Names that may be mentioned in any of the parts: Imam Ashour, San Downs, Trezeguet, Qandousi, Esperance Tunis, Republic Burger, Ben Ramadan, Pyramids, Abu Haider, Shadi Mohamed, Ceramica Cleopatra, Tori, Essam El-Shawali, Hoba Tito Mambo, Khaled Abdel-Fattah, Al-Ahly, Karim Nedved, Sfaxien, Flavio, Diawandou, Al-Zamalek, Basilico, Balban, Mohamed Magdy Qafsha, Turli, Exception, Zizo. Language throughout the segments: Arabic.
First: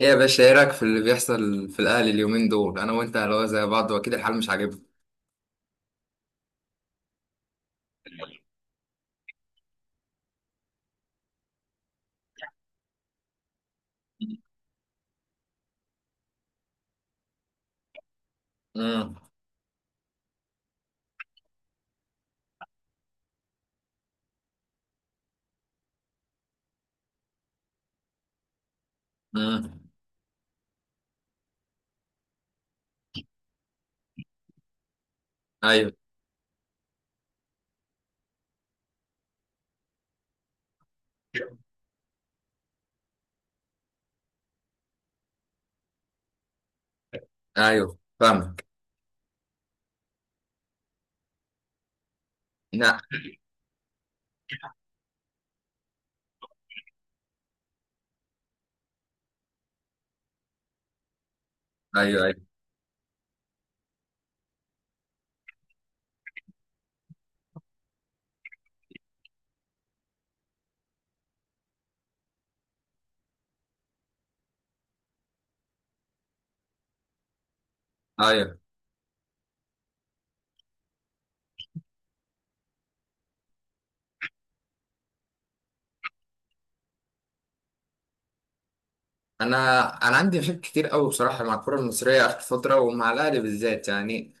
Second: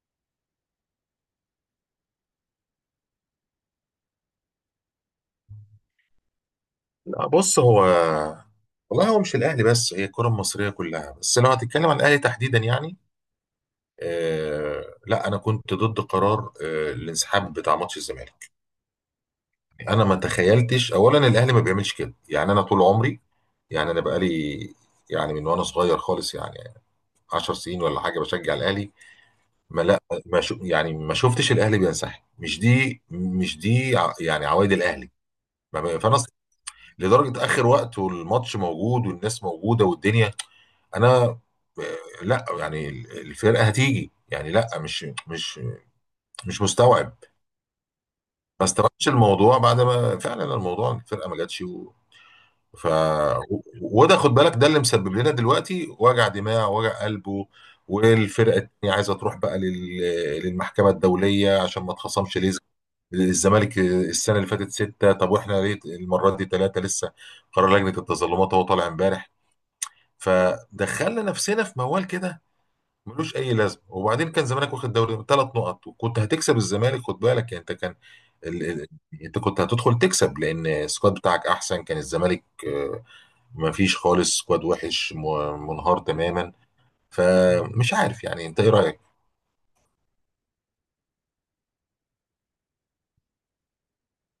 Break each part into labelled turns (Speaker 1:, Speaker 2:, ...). Speaker 1: ايه يا باشا، ايه رايك في اللي بيحصل في الاهلي اليومين دول؟ انا وانت اللي هو زي بعض، واكيد الحال مش عاجبنا.
Speaker 2: لا بص هو. والله هو مش الاهلي بس، هي الكره المصريه كلها، بس لو هتتكلم عن الاهلي تحديدا يعني لا انا كنت ضد قرار الانسحاب بتاع ماتش الزمالك.
Speaker 1: امم
Speaker 2: انا ما تخيلتش، اولا الاهلي ما بيعملش كده، يعني انا طول عمري، يعني انا بقالي، يعني من وانا صغير خالص يعني 10 سنين ولا حاجه بشجع الاهلي. ما
Speaker 1: امم
Speaker 2: لا ما شو، يعني ما شفتش الاهلي بينسحب، مش دي يعني عوايد الاهلي. ما
Speaker 1: ايوه،
Speaker 2: بي- لدرجه اخر وقت والماتش موجود والناس موجوده والدنيا. انا، لا يعني الفرقه هتيجي، يعني لا مش مستوعب.
Speaker 1: ايوه
Speaker 2: ما
Speaker 1: فاهمك.
Speaker 2: استوعبتش الموضوع بعد ما فعلا الموضوع الفرقه ما جاتش و... ف
Speaker 1: لا.
Speaker 2: وده خد بالك، ده اللي مسبب لنا دلوقتي وجع دماغ وجع قلب والفرقه التانيه عايزه تروح بقى لل... للمحكمه الدوليه عشان ما
Speaker 1: ايوه،
Speaker 2: اتخصمش
Speaker 1: ايوه،
Speaker 2: ليه. الزمالك السنه اللي فاتت سته، طب واحنا ليه المره دي ثلاثه لسه؟ قرار لجنه التظلمات هو طالع امبارح، فدخلنا نفسنا في موال كده ملوش اي لازمه. وبعدين كان زمانك واخد دوري بثلاث نقط، وكنت هتكسب الزمالك، خد بالك يعني، انت كان
Speaker 1: ايوه.
Speaker 2: ال... ال... انت كنت هتدخل تكسب، لان السكواد بتاعك احسن. كان الزمالك ما فيش خالص سكواد وحش، منهار تماما. فمش عارف، يعني انت ايه رايك؟
Speaker 1: انا انا عندي مشاكل كتير قوي بصراحه مع الكره المصريه اخر فتره، ومع الاهلي بالذات. يعني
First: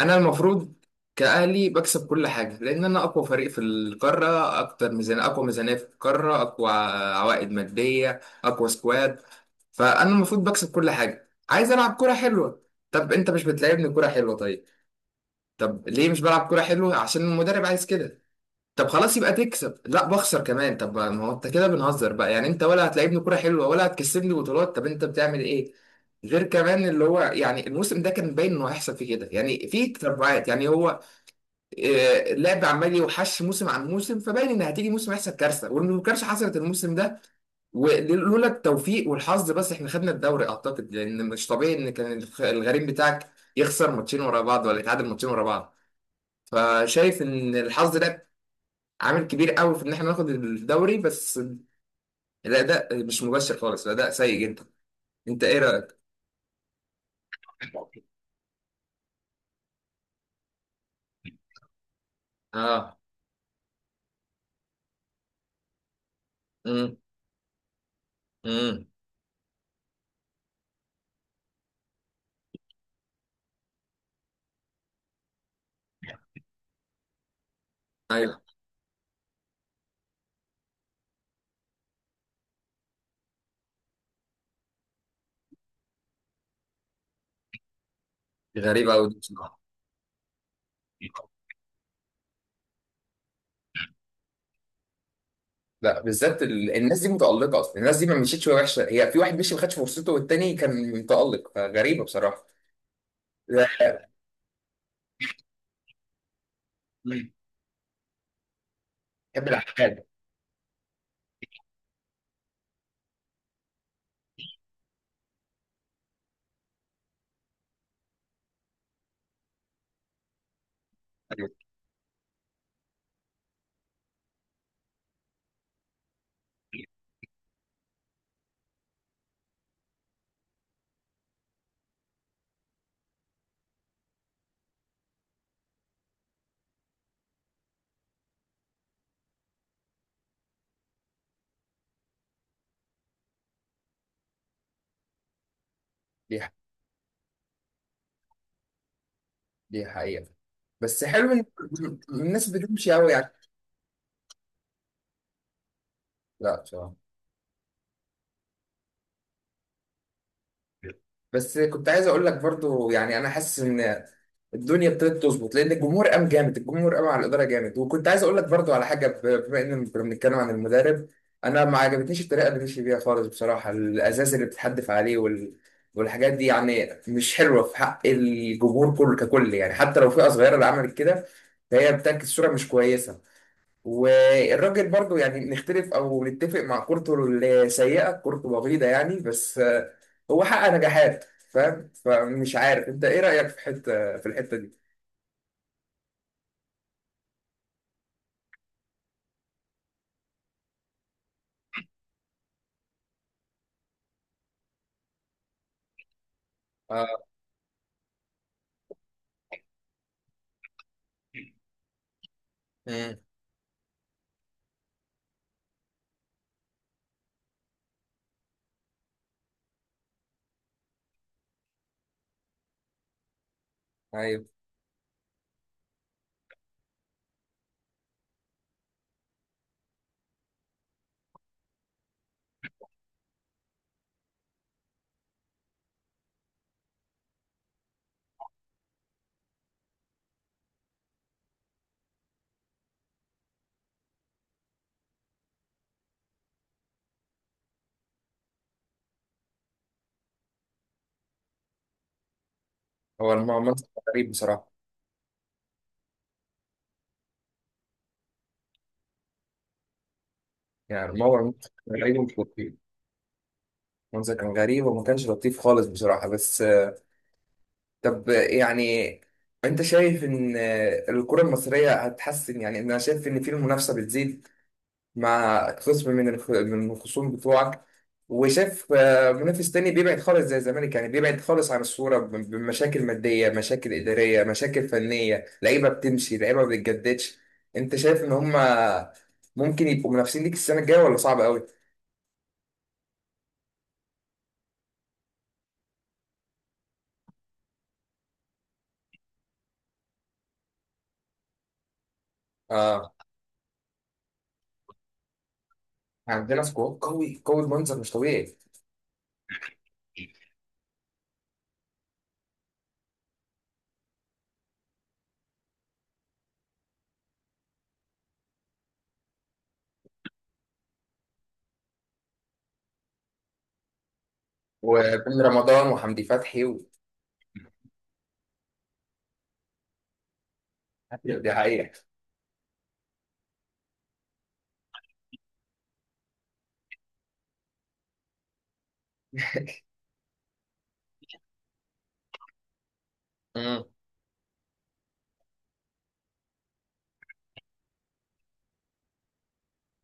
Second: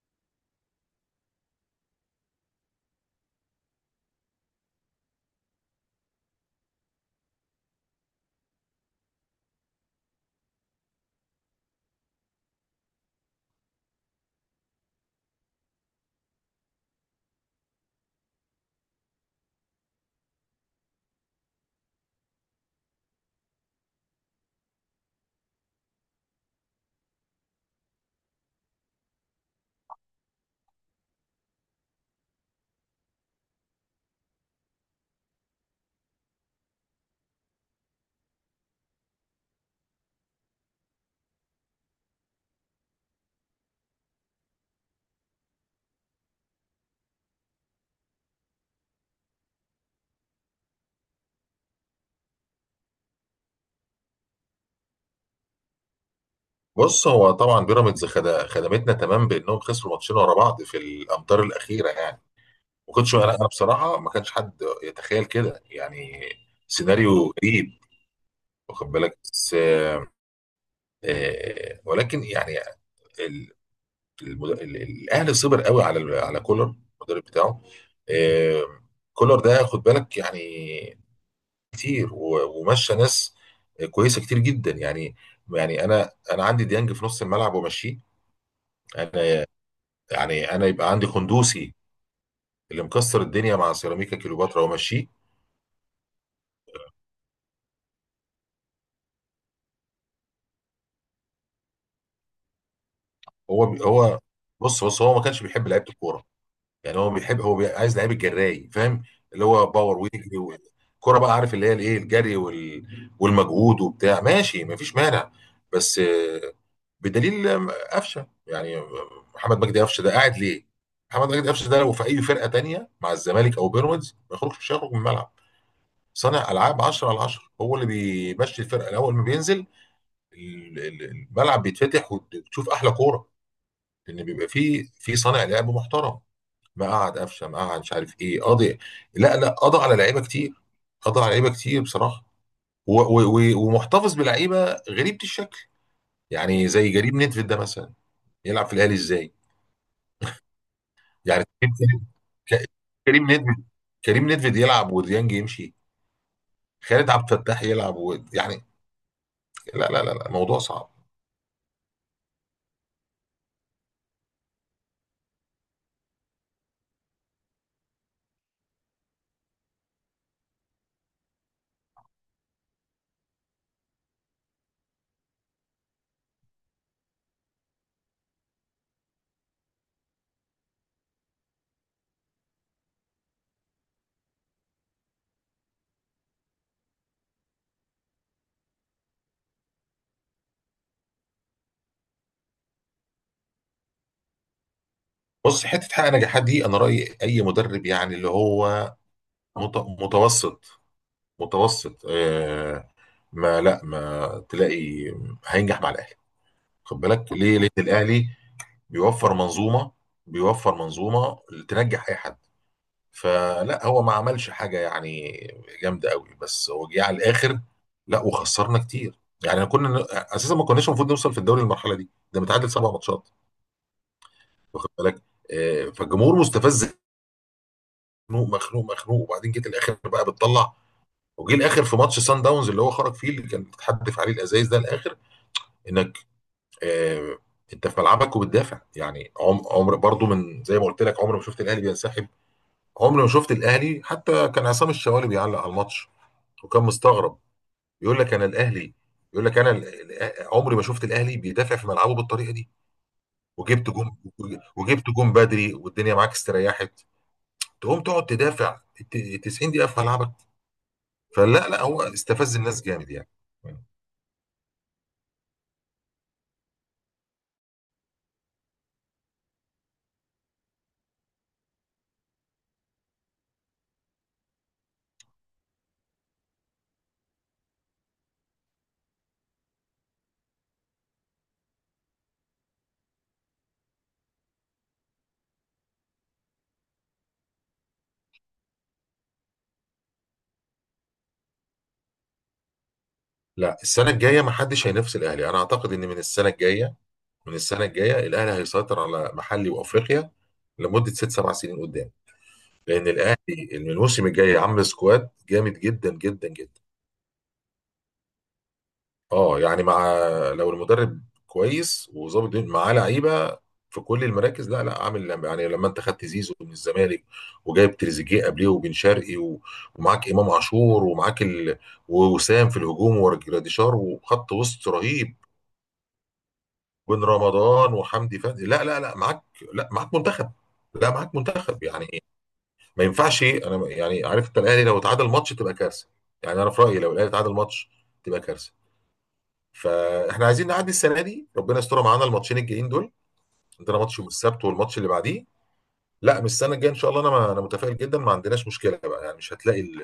Speaker 1: انا المفروض كاهلي بكسب كل حاجه، لان انا اقوى فريق في القاره، اكتر ميزانيه، اقوى ميزانيه في القاره، اقوى عوائد ماديه، اقوى سكواد. فانا المفروض بكسب كل حاجه، عايز العب كره حلوه. طب انت مش بتلعبني كره حلوه، طيب. طب ليه مش بلعب كوره حلوه؟ عشان المدرب عايز كده. طب خلاص يبقى تكسب، لا بخسر كمان. طب ما هو انت كده بنهزر بقى، يعني انت ولا هتلعبني كوره حلوه ولا هتكسبني بطولات، طب انت بتعمل ايه؟ غير كمان اللي هو يعني الموسم ده كان باين انه هيحصل فيه كده، يعني في تتبعات، يعني هو اللعب عمال يوحش موسم عن موسم، فباين ان هتيجي موسم هيحصل كارثه، وان الكارثه حصلت الموسم ده. ولولا التوفيق والحظ بس احنا خدنا الدوري، اعتقد، لان مش طبيعي ان كان الغريم بتاعك يخسر ماتشين ورا بعض ولا يتعادل ماتشين ورا بعض. فشايف ان الحظ ده عامل كبير قوي في ان احنا ناخد الدوري. بس الاداء مش مبشر خالص، الاداء سيء جدا. انت ايه رايك؟
Speaker 2: بص هو طبعا بيراميدز خدمتنا تمام، بانهم خسروا ماتشين ورا بعض في الامتار الاخيره يعني. ما
Speaker 1: اه.
Speaker 2: كنتش انا أنا بصراحه ما كانش حد يتخيل كده يعني.
Speaker 1: امم
Speaker 2: سيناريو غريب.
Speaker 1: امم
Speaker 2: واخد بالك، بس ولكن يعني ال- الاهلي صبر قوي على كولر المدرب بتاعه.
Speaker 1: ايوه.
Speaker 2: آه، كولر ده خد بالك يعني، كتير ومشى ناس كويسه كتير جدا يعني. يعني انا عندي ديانج في نص الملعب ومشيه.
Speaker 1: غريبه قوي
Speaker 2: انا
Speaker 1: بصراحه.
Speaker 2: يعني انا يبقى عندي قندوسي، اللي مكسر الدنيا مع سيراميكا كليوباترا، ومشيه.
Speaker 1: لا، بالذات الناس دي متالقه اصلا، الناس دي ما مشيتش وهي وحشه، هي في واحد مشي ما خدش فرصته والتاني كان متالق، فغريبه بصراحه.
Speaker 2: هو
Speaker 1: لا.
Speaker 2: هو بص بص هو ما كانش بيحب لعيبه الكوره، يعني هو
Speaker 1: مم.
Speaker 2: بيحب، عايز لعيب الجراي فاهم، اللي
Speaker 1: بحب
Speaker 2: هو باور
Speaker 1: العقاد.
Speaker 2: ويجري والكرة بقى، عارف اللي هي الايه، الجري والمجهود وبتاع. ماشي مفيش مانع، بس بدليل قفشه يعني. محمد مجدي قفشه ده قاعد ليه؟ محمد مجدي
Speaker 1: ايوه.
Speaker 2: قفشه ده لو في اي فرقه تانية مع الزمالك او بيراميدز ما يخرجش، مش هيخرج من الملعب. صانع العاب 10/10، هو اللي بيمشي الفرقه. الاول ما بينزل الملعب بيتفتح وتشوف احلى كوره، لان بيبقى فيه في صانع لعب محترم. مقعد قفشه، مقعد، مش عارف ايه، قاضي. لا لا، قضى على لعيبه كتير، قضى على لعيبه كتير بصراحه. و و و ومحتفظ بلعيبه غريبه الشكل.
Speaker 1: دي
Speaker 2: يعني زي كريم ندفيد ده مثلا، يلعب في الاهلي ازاي؟
Speaker 1: دي حقيقه. بس حلو ان
Speaker 2: يعني كريم
Speaker 1: الناس
Speaker 2: كريم
Speaker 1: بتمشي قوي
Speaker 2: كريم
Speaker 1: يعني.
Speaker 2: ندفيد، كريم ندفيد يلعب وديانج يمشي،
Speaker 1: لا بصراحه.
Speaker 2: خالد عبد الفتاح يلعب و... يعني لا لا لا لا، الموضوع صعب.
Speaker 1: بس كنت عايز اقول لك برضو، يعني انا حاسس ان الدنيا ابتدت تظبط، لان الجمهور قام جامد، الجمهور قام على الاداره جامد. وكنت عايز اقول لك برضو على حاجه، بما ان كنا بنتكلم عن المدرب، انا ما عجبتنيش الطريقه اللي مشي بيها خالص بصراحه، الازاز اللي بتتحدف عليه والحاجات دي، يعني مش حلوه في حق الجمهور كله ككل، يعني حتى لو فئه صغيره اللي عملت كده، فهي بتعكس صوره مش كويسه. والراجل برضو يعني نختلف او نتفق مع كورته السيئه، كورته بغيضه يعني، بس هو حقق نجاحات، فاهم؟ فمش عارف انت ايه رايك في حته، في الحته دي.
Speaker 2: بص، حته حقق نجاحات دي انا رايي اي مدرب يعني اللي هو متوسط، متوسط ما لا ما تلاقي، هينجح مع الاهلي. خد
Speaker 1: اه.
Speaker 2: بالك ليه؟ ليه الاهلي بيوفر منظومه، بيوفر منظومه تنجح اي حد.
Speaker 1: امم
Speaker 2: فلا، هو ما عملش حاجه يعني جامده قوي، بس هو جه على الاخر. لا وخسرنا كتير يعني، كنا اساسا ما كناش المفروض نوصل في الدوري للمرحله دي، ده متعادل سبع ماتشات
Speaker 1: ايوه.
Speaker 2: واخد بالك. فالجمهور مستفز مخنوق مخنوق مخنوق. وبعدين جيت الاخر بقى بتطلع، وجه الاخر في ماتش سان داونز اللي هو خرج فيه، اللي كان بتحدف عليه الازايز ده الاخر. انك آه، انت في ملعبك وبتدافع يعني. عمر برضو من زي ما قلت لك، عمر ما شفت الاهلي بينسحب، عمر ما شفت الاهلي. حتى كان عصام الشوالي بيعلق على الماتش وكان مستغرب، يقول لك انا الاهلي، يقول لك انا عمري ما شفت الاهلي بيدافع في ملعبه بالطريقه دي.
Speaker 1: هو المنظر
Speaker 2: وجبت
Speaker 1: كان
Speaker 2: جون
Speaker 1: غريب بصراحه.
Speaker 2: وجبت جون بدري والدنيا معاك استريحت، تقوم تقعد تدافع 90 دقيقه في ملعبك؟
Speaker 1: يعني الموضوع، المنظر
Speaker 2: فلا لا،
Speaker 1: كان
Speaker 2: هو
Speaker 1: غريب ومش
Speaker 2: استفز
Speaker 1: لطيف.
Speaker 2: الناس جامد يعني.
Speaker 1: المنظر كان غريب وما كانش لطيف خالص بصراحه. بس طب يعني انت شايف ان الكره المصريه هتحسن؟ يعني انا شايف ان في المنافسه بتزيد مع خصم من من الخصوم بتوعك، وشاف منافس تاني بيبعد خالص زي الزمالك، يعني بيبعد خالص عن الصورة، بمشاكل مادية، مشاكل إدارية، مشاكل فنية، لعيبة بتمشي، لعيبة ما بتجددش. أنت شايف إن هما ممكن يبقوا منافسين ليك السنة الجاية، ولا صعب قوي؟
Speaker 2: لا السنه الجايه ما حدش هينافس الاهلي. انا اعتقد ان من السنه الجايه، من السنه الجايه الاهلي هيسيطر على محلي وافريقيا لمده ست سبع سنين قدام. لان
Speaker 1: آه.
Speaker 2: الاهلي من الموسم الجاي عامل سكواد جامد جدا جدا
Speaker 1: عندنا
Speaker 2: جدا.
Speaker 1: سكواد قوي قوي بمنظر مش طبيعي.
Speaker 2: اه يعني، مع لو المدرب كويس وظابط الدنيا، معاه لعيبه في كل المراكز. لا لا، عامل يعني، لما انت خدت زيزو من الزمالك، وجايب تريزيجيه قبليه وبن شرقي ومعاك امام عاشور ومعاك ووسام في الهجوم ورجراديشار وخط وسط رهيب.
Speaker 1: وبن رمضان وحمدي فتحي
Speaker 2: بن رمضان وحمدي فتحي لا معاك، لا معاك منتخب، لا معاك
Speaker 1: دي
Speaker 2: منتخب
Speaker 1: حقيقة.
Speaker 2: يعني. ما ينفعش، انا يعني عارف انت الاهلي لو اتعادل ماتش تبقى كارثه. يعني انا في رايي لو الاهلي اتعادل ماتش تبقى كارثه. فاحنا عايزين نعدي السنه دي، ربنا يستر معانا الماتشين الجايين دول.
Speaker 1: مم.
Speaker 2: عندنا ماتش يوم السبت والماتش اللي بعديه. لا من السنه الجايه ان شاء الله، انا ما انا متفائل جدا، ما عندناش مشكله بقى يعني، مش هتلاقي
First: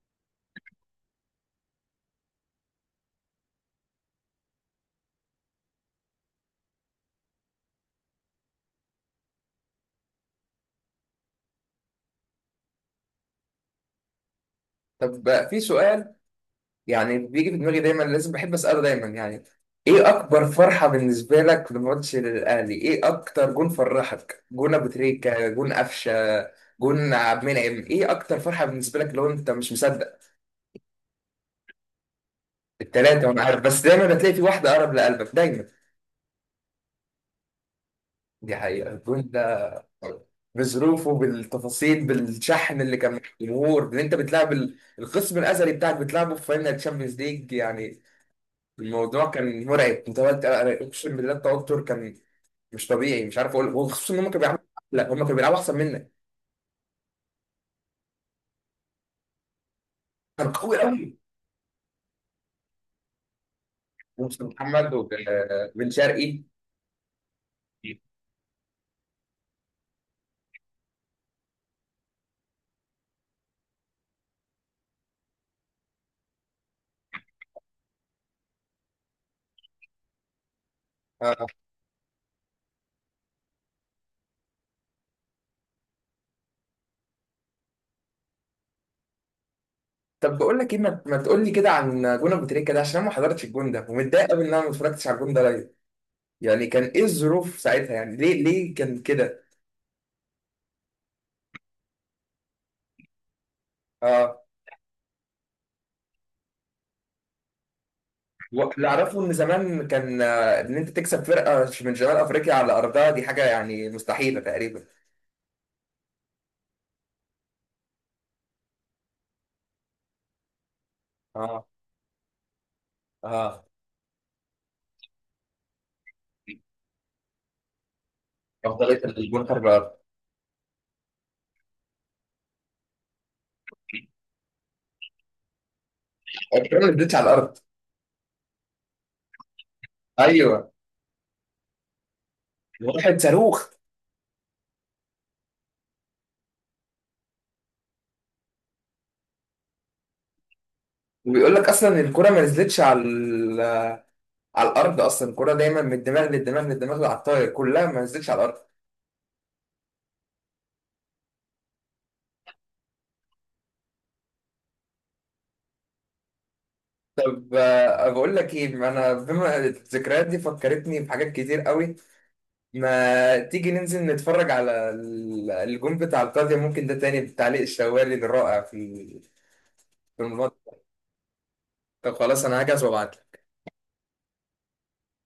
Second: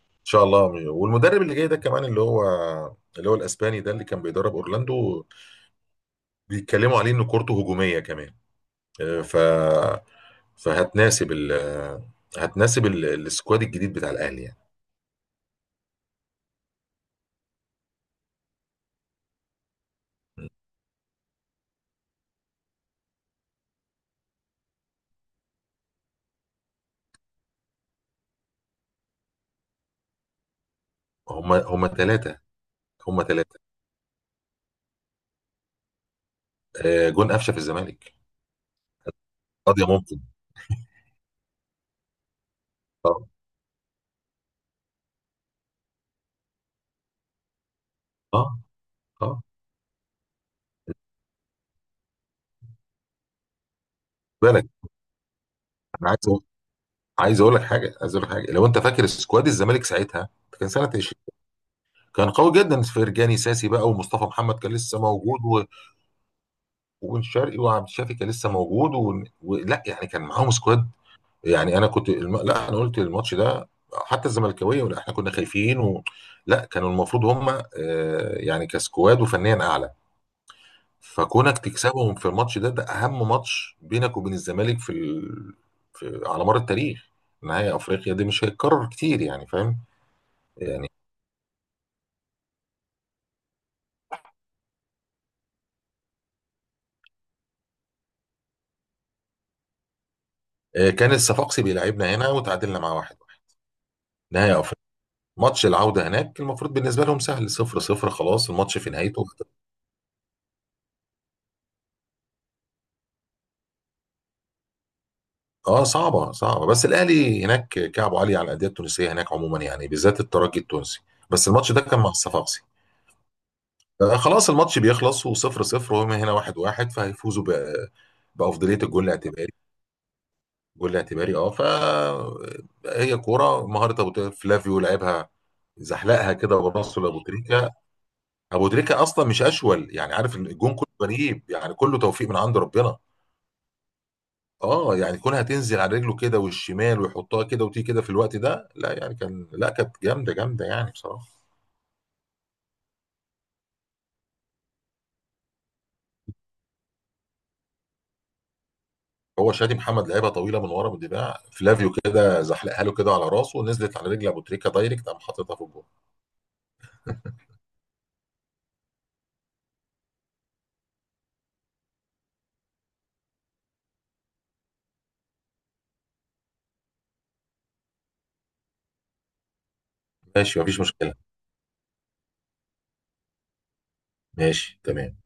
Speaker 2: ان شاء الله. والمدرب اللي جاي ده كمان اللي هو الاسباني ده اللي كان بيدرب اورلاندو، بيتكلموا عليه ان كورته هجوميه كمان. آه، ف فهتناسب ال هتناسب السكواد الجديد بتاع الاهلي يعني.
Speaker 1: طب بقى في سؤال، يعني بيجي في دماغي دايما، لازم بحب اساله دايما. يعني ايه اكبر فرحه بالنسبه لك في ماتش للاهلي؟ ايه اكتر جون فرحك؟ جون ابو تريكه، جون قفشه، جون عبد المنعم؟ ايه اكتر فرحه بالنسبه لك، لو انت مش مصدق؟
Speaker 2: هم ثلاثه، هم
Speaker 1: التلاته وانا عارف،
Speaker 2: ثلاثه.
Speaker 1: بس دايما بتلاقي في واحده اقرب لقلبك دايما.
Speaker 2: جون قفشه في الزمالك
Speaker 1: دي حقيقه الجون ده
Speaker 2: قضيه ممكن.
Speaker 1: بظروفه، بالتفاصيل، بالشحن اللي كان مع
Speaker 2: اه
Speaker 1: الجمهور، ان انت بتلعب الخصم الازلي بتاعك، بتلعبه في فاينل تشامبيونز ليج، يعني
Speaker 2: اه
Speaker 1: الموضوع
Speaker 2: اه
Speaker 1: كان مرعب. انت اقسم بالله التوتر كان مش طبيعي، مش عارف اقول. وخصوصا ان هم كانوا بيلعبوا،
Speaker 2: بالك،
Speaker 1: لا هم كانوا بيلعبوا احسن
Speaker 2: انا
Speaker 1: منك،
Speaker 2: عايز اقول لك حاجه، عايز اقول لك حاجه. لو انت فاكر سكواد الزمالك ساعتها،
Speaker 1: كانوا
Speaker 2: كان
Speaker 1: قوي
Speaker 2: سنه
Speaker 1: قوي.
Speaker 2: 20 كان قوي جدا. فرجاني ساسي بقى، ومصطفى
Speaker 1: ومصطفى
Speaker 2: محمد كان
Speaker 1: محمد
Speaker 2: لسه موجود
Speaker 1: وبن شرقي.
Speaker 2: وبن شرقي وعبد الشافي كان لسه موجود و... ولا يعني كان معاهم سكواد يعني. انا كنت لا انا قلت الماتش ده حتى الزملكاويه ولا احنا كنا خايفين و... لا كانوا المفروض هم يعني كسكواد وفنيا اعلى.
Speaker 1: آه.
Speaker 2: فكونك تكسبهم في الماتش ده، ده اهم ماتش بينك وبين الزمالك في, على مر التاريخ. نهائي افريقيا دي مش هيتكرر كتير يعني فاهم.
Speaker 1: طب بقول لك ايه،
Speaker 2: يعني
Speaker 1: ما تقول لي كده عن جون ابو تريكه ده، عشان انا ما حضرتش الجون ده، ومتضايق قوي ان انا ما اتفرجتش على الجون ده لايف. يعني كان ايه الظروف ساعتها؟ يعني ليه، ليه كان كده؟
Speaker 2: كان الصفاقسي بيلعبنا هنا وتعادلنا مع واحد.
Speaker 1: اه.
Speaker 2: نهائي افريقيا، ماتش العوده هناك المفروض بالنسبه لهم سهل، صفر صفر خلاص الماتش
Speaker 1: واللي
Speaker 2: في نهايته.
Speaker 1: اعرفه ان زمان كان ان انت تكسب فرقه من شمال افريقيا على ارضها دي حاجه يعني مستحيله تقريبا.
Speaker 2: اه صعبة صعبة، بس الأهلي هناك كعبه عالي على الأندية التونسية هناك عموما يعني، بالذات الترجي التونسي. بس
Speaker 1: اه.
Speaker 2: الماتش ده كان مع الصفاقسي.
Speaker 1: اه.
Speaker 2: آه خلاص الماتش بيخلص وصفر صفر وهم هنا واحد واحد، فهيفوزوا بأفضلية
Speaker 1: افضليه
Speaker 2: الجول
Speaker 1: الجون
Speaker 2: الاعتباري.
Speaker 1: خارج الارض.
Speaker 2: الجول الاعتباري اه ف، هي كورة مهارة أبو تريكة. فلافيو لعبها، زحلقها كده
Speaker 1: الجون ما
Speaker 2: براسه
Speaker 1: نزلتش
Speaker 2: لأبو
Speaker 1: على الارض.
Speaker 2: تريكة. أبو تريكة أصلا مش أشول، يعني عارف إن
Speaker 1: ايوه.
Speaker 2: الجون كله غريب يعني، كله توفيق من عند ربنا.
Speaker 1: واحد صاروخ.
Speaker 2: اه يعني كونها تنزل على رجله كده والشمال ويحطها كده وتيجي كده في الوقت ده، لا يعني كان، لا كانت جامده جامده يعني بصراحه.
Speaker 1: وبيقول لك اصلا الكرة ما نزلتش على على الارض، اصلا الكرة دايما من الدماغ للدماغ للدماغ على الطاير، كلها ما نزلتش على الارض.
Speaker 2: هو شادي محمد لعبها طويله من ورا بالدفاع، فلافيو كده زحلقها له كده على راسه ونزلت على رجل ابو تريكه دايركت، قام حاططها في الجول.
Speaker 1: طب بقول لك ايه، ما انا بما الذكريات دي فكرتني بحاجات كتير قوي، ما تيجي ننزل نتفرج على الجون بتاع القاضية؟ ممكن ده تاني بتعليق الشوالي الرائع في في الموضوع
Speaker 2: ماشي
Speaker 1: ده.
Speaker 2: مفيش مشكله.
Speaker 1: طب خلاص، انا هجهز وابعت.
Speaker 2: ماشي تمام.